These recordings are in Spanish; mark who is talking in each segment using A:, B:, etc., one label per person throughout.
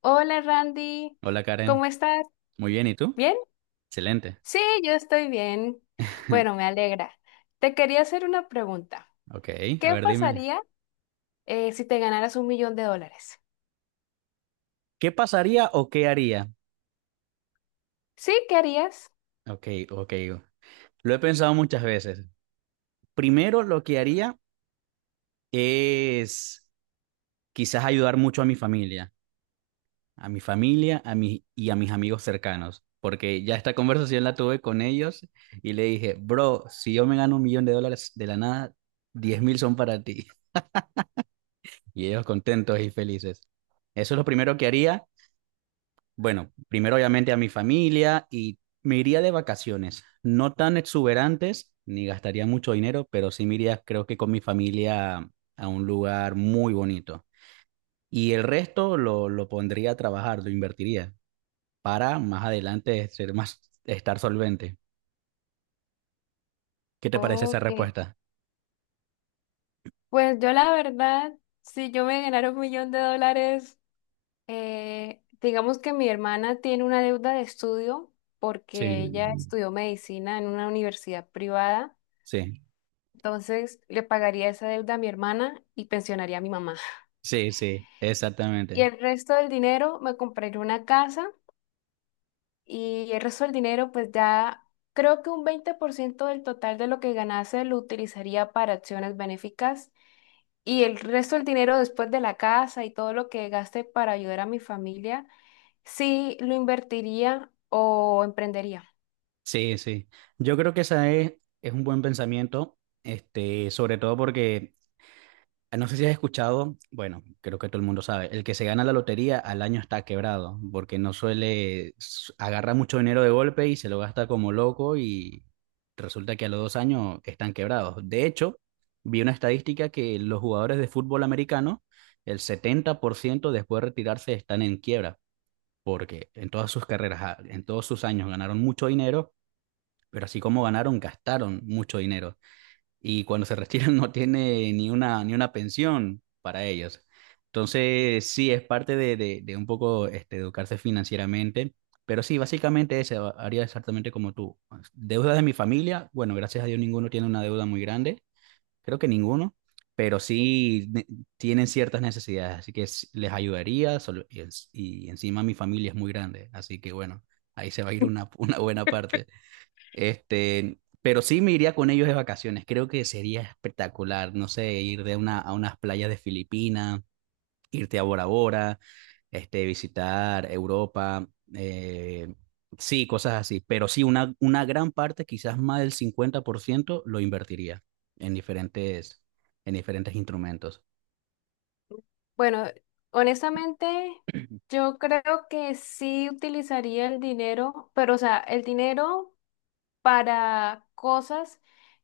A: Hola Randy,
B: Hola Karen,
A: ¿cómo estás?
B: muy bien, ¿y tú?
A: ¿Bien?
B: Excelente.
A: Sí, yo estoy bien. Bueno, me alegra. Te quería hacer una pregunta.
B: Ok, a
A: ¿Qué
B: ver, dime,
A: pasaría si te ganaras 1 millón de dólares?
B: ¿qué pasaría o qué haría?
A: ¿Sí? ¿Qué harías?
B: Ok, ok, lo he pensado muchas veces. Primero, lo que haría es quizás ayudar mucho a mi familia, y a mis amigos cercanos, porque ya esta conversación la tuve con ellos y le dije, bro, si yo me gano 1 millón de dólares de la nada, 10.000 son para ti. Y ellos contentos y felices. Eso es lo primero que haría. Bueno, primero obviamente a mi familia y me iría de vacaciones, no tan exuberantes, ni gastaría mucho dinero, pero sí me iría creo que con mi familia a un lugar muy bonito. Y el resto lo pondría a trabajar, lo invertiría para más adelante estar solvente. ¿Qué te parece esa
A: Ok.
B: respuesta?
A: Pues yo la verdad, si yo me ganara 1 millón de dólares, digamos que mi hermana tiene una deuda de estudio
B: Sí.
A: porque ella
B: Mm.
A: estudió medicina en una universidad privada.
B: Sí,
A: Entonces le pagaría esa deuda a mi hermana y pensionaría a mi mamá.
B: sí, sí,
A: Y
B: exactamente.
A: el resto del dinero me compraré una casa, y el resto del dinero pues ya creo que un 20% del total de lo que ganase lo utilizaría para acciones benéficas, y el resto del dinero, después de la casa y todo lo que gaste para ayudar a mi familia, sí lo invertiría o emprendería.
B: Sí, sí. Yo creo que esa es un buen pensamiento, este, sobre todo porque, ah, no sé si has escuchado, bueno, creo que todo el mundo sabe, el que se gana la lotería al año está quebrado, porque no suele, agarra mucho dinero de golpe y se lo gasta como loco y resulta que a los 2 años están quebrados. De hecho, vi una estadística que los jugadores de fútbol americano, el 70% después de retirarse están en quiebra, porque en todas sus carreras, ah, en todos sus años ganaron mucho dinero, pero así como ganaron, gastaron mucho dinero y cuando se retiran no tiene ni una pensión para ellos. Entonces, sí, es parte de un poco este, educarse financieramente, pero sí, básicamente haría exactamente como tú. Deudas de mi familia, bueno, gracias a Dios ninguno tiene una deuda muy grande, creo que ninguno, pero sí tienen ciertas necesidades, así que les ayudaría y encima mi familia es muy grande, así que bueno, ahí se va a ir una, una buena parte. Este, pero sí me iría con ellos de vacaciones. Creo que sería espectacular, no sé, ir a unas playas de Filipinas, irte a Bora Bora, este, visitar Europa, eh, sí, cosas así. Pero sí, una gran parte, quizás más del 50%, lo invertiría en diferentes, en diferentes instrumentos.
A: Bueno, honestamente, yo creo que sí utilizaría el dinero, pero o sea, el dinero para cosas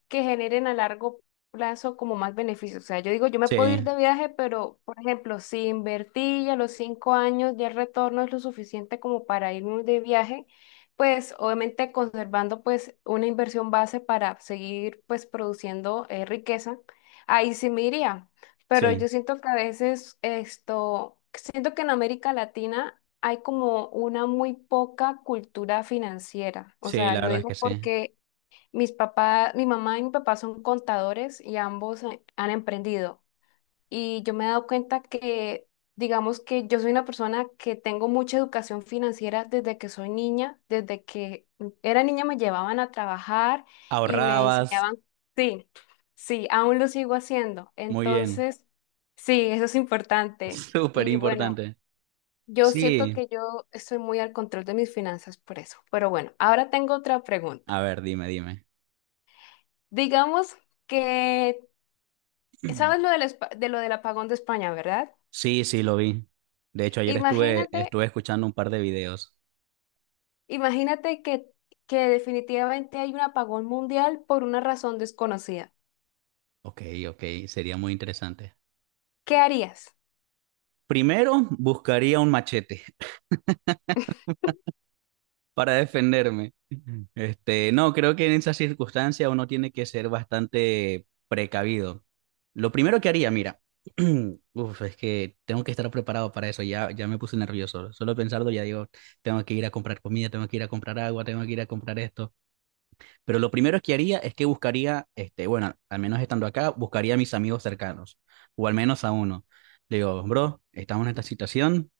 A: que generen a largo plazo como más beneficios. O sea, yo digo, yo me puedo ir
B: Sí,
A: de viaje, pero, por ejemplo, si invertí y a los 5 años ya el retorno es lo suficiente como para irme de viaje, pues obviamente conservando pues una inversión base para seguir pues produciendo riqueza, ahí sí me iría. Pero
B: sí,
A: yo siento que a veces esto, siento que en América Latina hay como una muy poca cultura financiera. O
B: sí,
A: sea,
B: la
A: lo
B: verdad es que
A: digo
B: sí.
A: porque mis papás, mi mamá y mi papá son contadores y ambos han emprendido. Y yo me he dado cuenta que, digamos que yo soy una persona que tengo mucha educación financiera desde que soy niña, desde que era niña me llevaban a trabajar y me
B: Ahorrabas,
A: enseñaban, sí, sí, aún lo sigo haciendo.
B: muy bien,
A: Entonces, sí, eso es importante.
B: súper
A: Y bueno.
B: importante.
A: Yo siento
B: Sí,
A: que yo estoy muy al control de mis finanzas por eso. Pero bueno, ahora tengo otra pregunta.
B: a ver, dime, dime.
A: Digamos que, ¿sabes de lo del apagón de España, verdad?
B: Sí, sí, lo vi. De hecho, ayer estuve,
A: Imagínate,
B: estuve escuchando un par de videos.
A: imagínate que definitivamente hay un apagón mundial por una razón desconocida.
B: Ok, ok, sería muy interesante.
A: ¿Qué harías?
B: Primero, buscaría un machete para defenderme. Este, no, creo que en esas circunstancias uno tiene que ser bastante precavido. Lo primero que haría, mira, uf, es que tengo que estar preparado para eso. Ya, ya me puse nervioso. Solo pensarlo ya digo, tengo que ir a comprar comida, tengo que ir a comprar agua, tengo que ir a comprar esto. Pero lo primero que haría es que buscaría, este, bueno, al menos estando acá, buscaría a mis amigos cercanos, o al menos a uno. Le digo, bro, estamos en esta situación,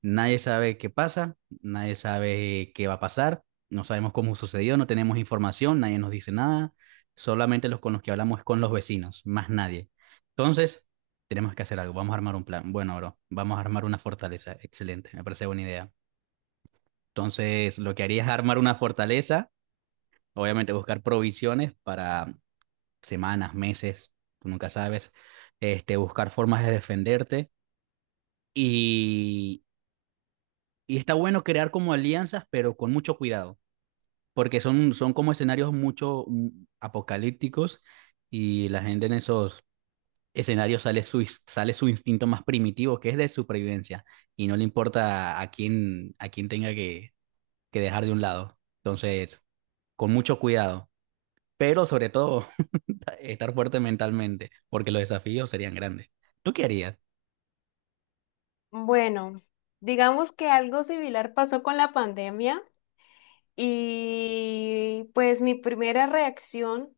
B: nadie sabe qué pasa, nadie sabe qué va a pasar, no sabemos cómo sucedió, no tenemos información, nadie nos dice nada, solamente los con los que hablamos es con los vecinos, más nadie. Entonces, tenemos que hacer algo, vamos a armar un plan. Bueno, bro, vamos a armar una fortaleza, excelente, me parece buena idea. Entonces, lo que haría es armar una fortaleza, obviamente buscar provisiones para semanas, meses, tú nunca sabes, este, buscar formas de defenderte y, y está bueno crear como alianzas, pero con mucho cuidado, porque son como escenarios mucho apocalípticos, y la gente en esos escenarios sale su instinto más primitivo, que es de supervivencia, y no le importa a quién tenga que dejar de un lado. Entonces, con mucho cuidado, pero sobre todo estar fuerte mentalmente, porque los desafíos serían grandes. ¿Tú qué harías?
A: Bueno, digamos que algo similar pasó con la pandemia. Y pues mi primera reacción,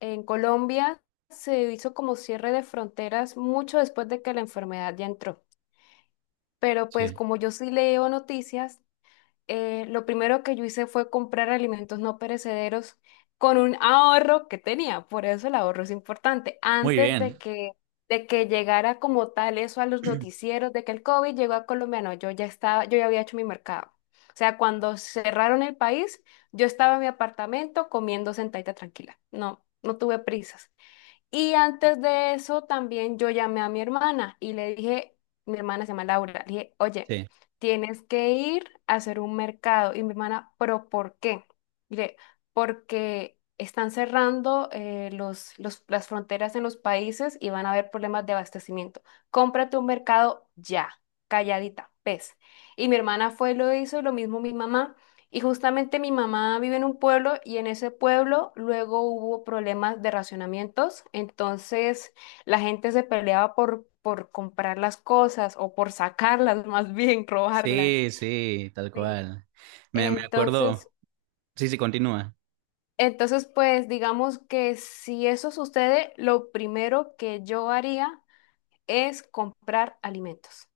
A: en Colombia se hizo como cierre de fronteras mucho después de que la enfermedad ya entró. Pero pues
B: Sí.
A: como yo sí leo noticias, lo primero que yo hice fue comprar alimentos no perecederos con un ahorro que tenía. Por eso el ahorro es importante.
B: Muy
A: Antes de
B: bien.
A: que, de que llegara como tal eso a los noticieros de que el COVID llegó a Colombia, no, yo ya había hecho mi mercado. O sea, cuando cerraron el país, yo estaba en mi apartamento comiendo sentadita tranquila. No, no tuve prisas. Y antes de eso también yo llamé a mi hermana y le dije, mi hermana se llama Laura, le dije, oye,
B: Sí.
A: tienes que ir a hacer un mercado. Y mi hermana, pero ¿por qué? Mire, porque están cerrando las fronteras en los países y van a haber problemas de abastecimiento. Cómprate un mercado ya, calladita, pez. Y mi hermana fue, lo hizo, y lo mismo mi mamá. Y justamente mi mamá vive en un pueblo y en ese pueblo luego hubo problemas de racionamientos, entonces la gente se peleaba por comprar las cosas o por sacarlas, más bien robarlas.
B: Sí, sí, tal
A: Sí.
B: cual. Me
A: Entonces,
B: acuerdo. Sí, sí, continúa.
A: pues digamos que si eso sucede, lo primero que yo haría es comprar alimentos.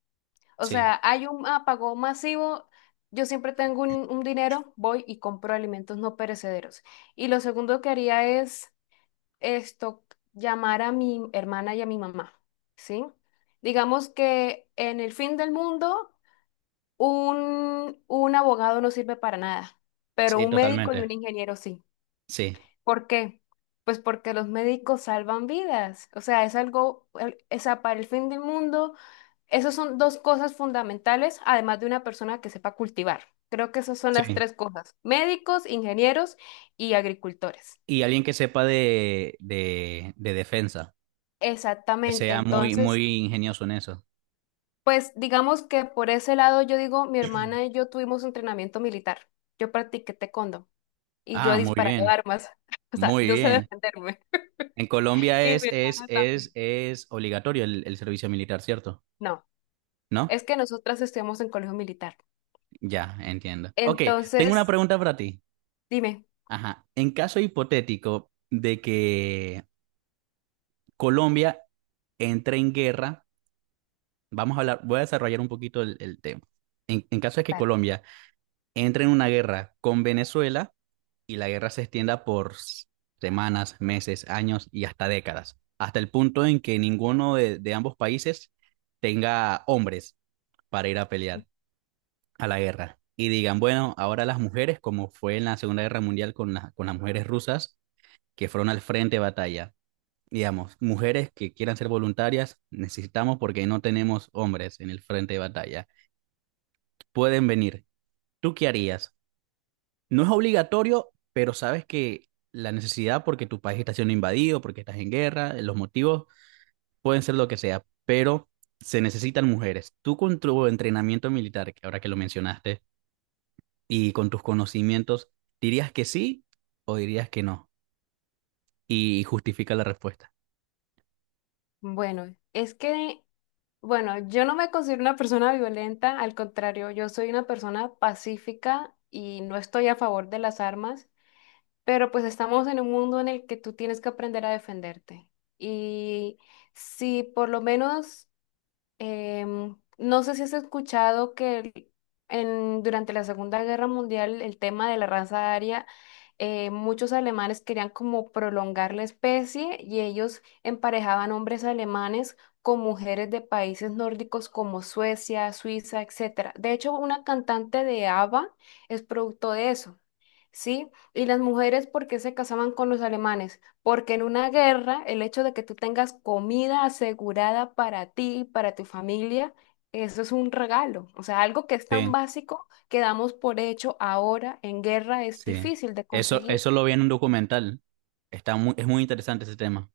A: O
B: Sí,
A: sea, hay un apagón masivo, yo siempre tengo un dinero, voy y compro alimentos no perecederos. Y lo segundo que haría es esto, llamar a mi hermana y a mi mamá, ¿sí? Digamos que en el fin del mundo, un abogado no sirve para nada, pero
B: sí,
A: un médico y un
B: totalmente.
A: ingeniero sí.
B: Sí,
A: ¿Por qué? Pues porque los médicos salvan vidas. O sea, es algo, o sea, para el fin del mundo. Esas son dos cosas fundamentales, además de una persona que sepa cultivar. Creo que esas son las
B: sí.
A: tres cosas, médicos, ingenieros y agricultores.
B: Y alguien que sepa de defensa, que
A: Exactamente.
B: sea muy,
A: Entonces,
B: muy ingenioso en eso.
A: pues digamos que por ese lado yo digo, mi hermana y yo tuvimos entrenamiento militar. Yo practiqué taekwondo y yo he
B: Ah, muy
A: disparado
B: bien,
A: armas, o sea,
B: muy
A: yo sé
B: bien.
A: defenderme
B: En Colombia
A: y
B: es,
A: mi
B: es,
A: hermana
B: es,
A: también.
B: es obligatorio el servicio militar, ¿cierto?
A: No,
B: ¿No?
A: es que nosotras estudiamos en colegio militar.
B: Ya, entiendo. Ok, tengo una
A: Entonces,
B: pregunta para ti.
A: dime,
B: Ajá. ¿En caso hipotético de que Colombia entra en guerra? Vamos a hablar, voy a desarrollar un poquito el tema. En caso de que
A: dale.
B: Colombia entre en una guerra con Venezuela y la guerra se extienda por semanas, meses, años y hasta décadas, hasta el punto en que ninguno de ambos países tenga hombres para ir a pelear a la guerra. Y digan, bueno, ahora las mujeres, como fue en la Segunda Guerra Mundial con las mujeres rusas, que fueron al frente de batalla, digamos, mujeres que quieran ser voluntarias, necesitamos porque no tenemos hombres en el frente de batalla. Pueden venir. ¿Tú qué harías? No es obligatorio, pero sabes que la necesidad porque tu país está siendo invadido, porque estás en guerra, los motivos pueden ser lo que sea, pero se necesitan mujeres. Tú, con tu entrenamiento militar, que ahora que lo mencionaste, y con tus conocimientos, ¿dirías que sí o dirías que no? Y justifica la respuesta.
A: Bueno, es que Bueno, yo no me considero una persona violenta, al contrario, yo soy una persona pacífica y no estoy a favor de las armas, pero pues estamos en un mundo en el que tú tienes que aprender a defenderte. Y si por lo menos no sé si has escuchado que durante la Segunda Guerra Mundial el tema de la raza aria, muchos alemanes querían como prolongar la especie y ellos emparejaban hombres alemanes con mujeres de países nórdicos como Suecia, Suiza, etcétera. De hecho, una cantante de ABBA es producto de eso, ¿sí? Y las mujeres, ¿por qué se casaban con los alemanes? Porque en una guerra, el hecho de que tú tengas comida asegurada para ti, para tu familia, eso es un regalo. O sea, algo que es tan
B: Sí.
A: básico que damos por hecho ahora en guerra es
B: Sí.
A: difícil de
B: Eso,
A: conseguir.
B: eso lo vi en un documental. Está muy, es muy interesante ese tema.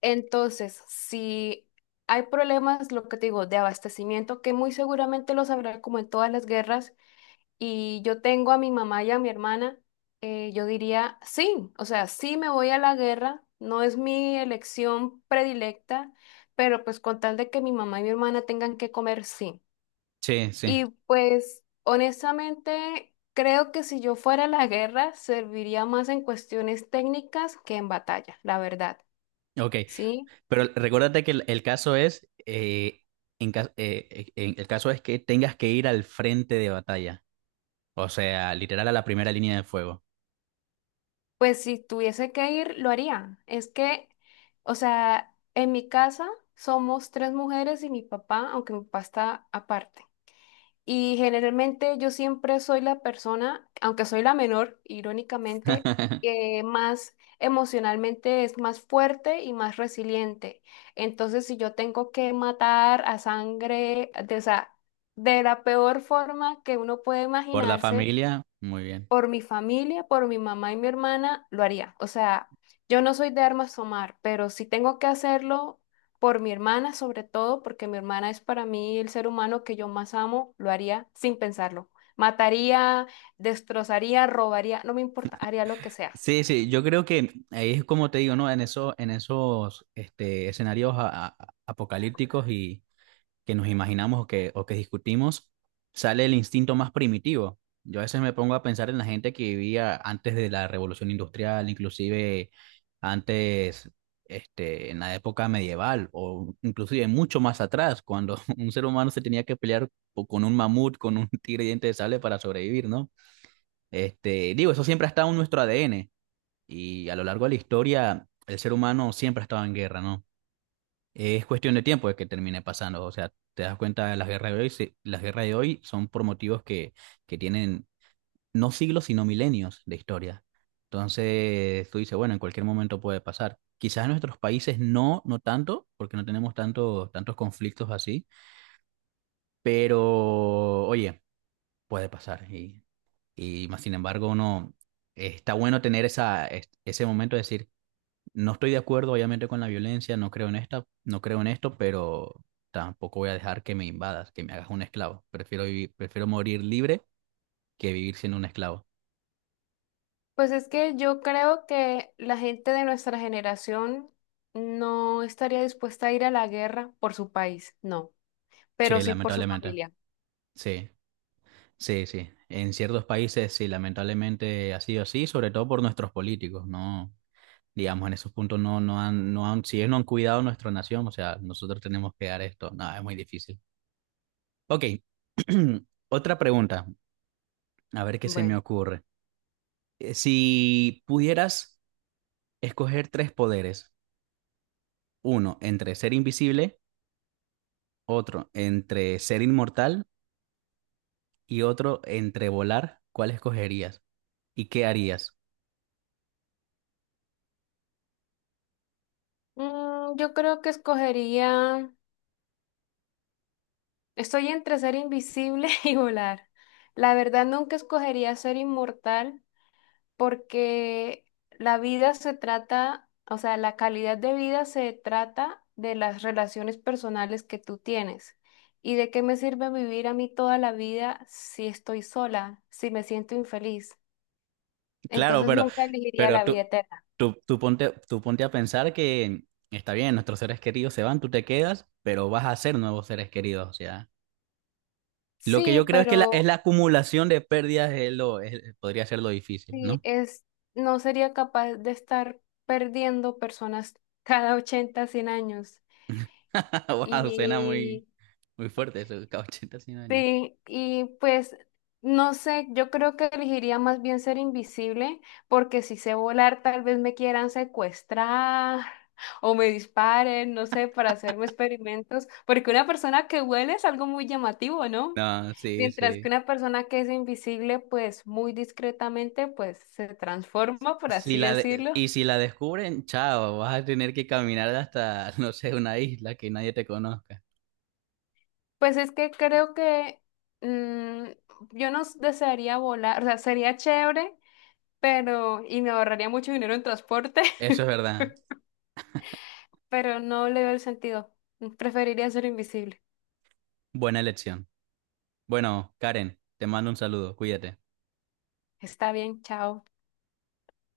A: Entonces, si hay problemas, lo que te digo, de abastecimiento, que muy seguramente los habrá como en todas las guerras, y yo tengo a mi mamá y a mi hermana, yo diría sí, o sea, sí me voy a la guerra, no es mi elección predilecta, pero pues con tal de que mi mamá y mi hermana tengan que comer, sí.
B: Sí, sí.
A: Y pues honestamente, creo que si yo fuera a la guerra, serviría más en cuestiones técnicas que en batalla, la verdad,
B: Ok.
A: ¿sí?
B: Pero recuérdate que el caso es, en ca- en- el caso es que tengas que ir al frente de batalla. O sea, literal a la primera línea de fuego.
A: Pues si tuviese que ir, lo haría. Es que, o sea, en mi casa somos tres mujeres y mi papá, aunque mi papá está aparte. Y generalmente yo siempre soy la persona, aunque soy la menor, irónicamente, que más emocionalmente es más fuerte y más resiliente. Entonces, si yo tengo que matar a sangre, de, o sea, de la peor forma que uno puede
B: Por la
A: imaginarse
B: familia, muy bien.
A: por mi familia, por mi mamá y mi hermana, lo haría. O sea, yo no soy de armas tomar, pero si tengo que hacerlo por mi hermana, sobre todo, porque mi hermana es para mí el ser humano que yo más amo, lo haría sin pensarlo. Mataría, destrozaría, robaría, no me importa, haría lo que sea.
B: Sí, sí, yo creo que ahí es como te digo, ¿no? En eso, en escenarios apocalípticos que nos imaginamos o que discutimos, sale el instinto más primitivo. Yo a veces me pongo a pensar en la gente que vivía antes de la revolución industrial, inclusive antes, este, en la época medieval o inclusive mucho más atrás, cuando un ser humano se tenía que pelear con un mamut, con un tigre diente de sable para sobrevivir, ¿no? Este, digo, eso siempre ha estado en nuestro ADN, y a lo largo de la historia el ser humano siempre ha estado en guerra, ¿no? Es cuestión de tiempo de que termine pasando. O sea, te das cuenta de las guerras de hoy. Se- las guerras de hoy son por motivos que tienen no siglos, sino milenios de historia. Entonces, tú dices, bueno, en cualquier momento puede pasar. Quizás en nuestros países no, no tanto, porque no tenemos tanto, tantos conflictos así, pero oye, puede pasar. Y más sin embargo, uno, está bueno tener esa, ese momento de decir, no estoy de acuerdo, obviamente, con la violencia, no creo en esta, no creo en esto, pero tampoco voy a dejar que me invadas, que me hagas un esclavo. Prefiero vivir, prefiero morir libre que vivir siendo un esclavo.
A: Pues es que yo creo que la gente de nuestra generación no estaría dispuesta a ir a la guerra por su país, no,
B: Sí,
A: pero sí por su
B: lamentablemente.
A: familia.
B: Sí, sí, sí. En ciertos países, sí, lamentablemente ha sido así, sobre todo por nuestros políticos, ¿no? Digamos, en esos puntos no, no han, si ellos no han cuidado nuestra nación, o sea, nosotros tenemos que dar esto. No, es muy difícil. Ok. Otra pregunta, a ver qué se me
A: Bueno,
B: ocurre. Si pudieras escoger tres poderes. Uno entre ser invisible, otro entre ser inmortal y otro entre volar. ¿Cuál escogerías? ¿Y qué harías?
A: yo creo que escogería. Estoy entre ser invisible y volar. La verdad, nunca escogería ser inmortal porque la vida se trata, o sea, la calidad de vida se trata de las relaciones personales que tú tienes. ¿Y de qué me sirve vivir a mí toda la vida si estoy sola, si me siento infeliz?
B: Claro,
A: Entonces nunca elegiría
B: pero
A: la vida
B: tú,
A: eterna.
B: tú ponte, tú ponte a pensar que está bien, nuestros seres queridos se van, tú te quedas, pero vas a ser nuevos seres queridos. O sea, lo que
A: Sí,
B: yo creo es que la, es
A: pero
B: la acumulación de pérdidas es lo, podría ser lo difícil,
A: sí,
B: ¿no?
A: es, no sería capaz de estar perdiendo personas cada 80, 100 años.
B: Wow, suena
A: Y
B: muy, muy fuerte eso, cada 80, 100 años.
A: sí, y pues no sé, yo creo que elegiría más bien ser invisible, porque si sé volar, tal vez me quieran secuestrar o me disparen, no sé, para hacerme experimentos, porque una persona que huele es algo muy llamativo, ¿no?
B: No, sí,
A: Mientras que
B: sí.
A: una persona que es invisible, pues muy discretamente, pues se transforma, por
B: Si
A: así
B: la de-
A: decirlo.
B: y si la descubren, chao, vas a tener que caminar hasta, no sé, una isla que nadie te conozca.
A: Pues es que creo que mm, yo no desearía volar, o sea, sería chévere pero, y me ahorraría mucho dinero en transporte,
B: Eso es verdad.
A: pero no le veo el sentido. Preferiría ser invisible.
B: Buena elección. Bueno, Karen, te mando un saludo, cuídate.
A: Está bien, chao.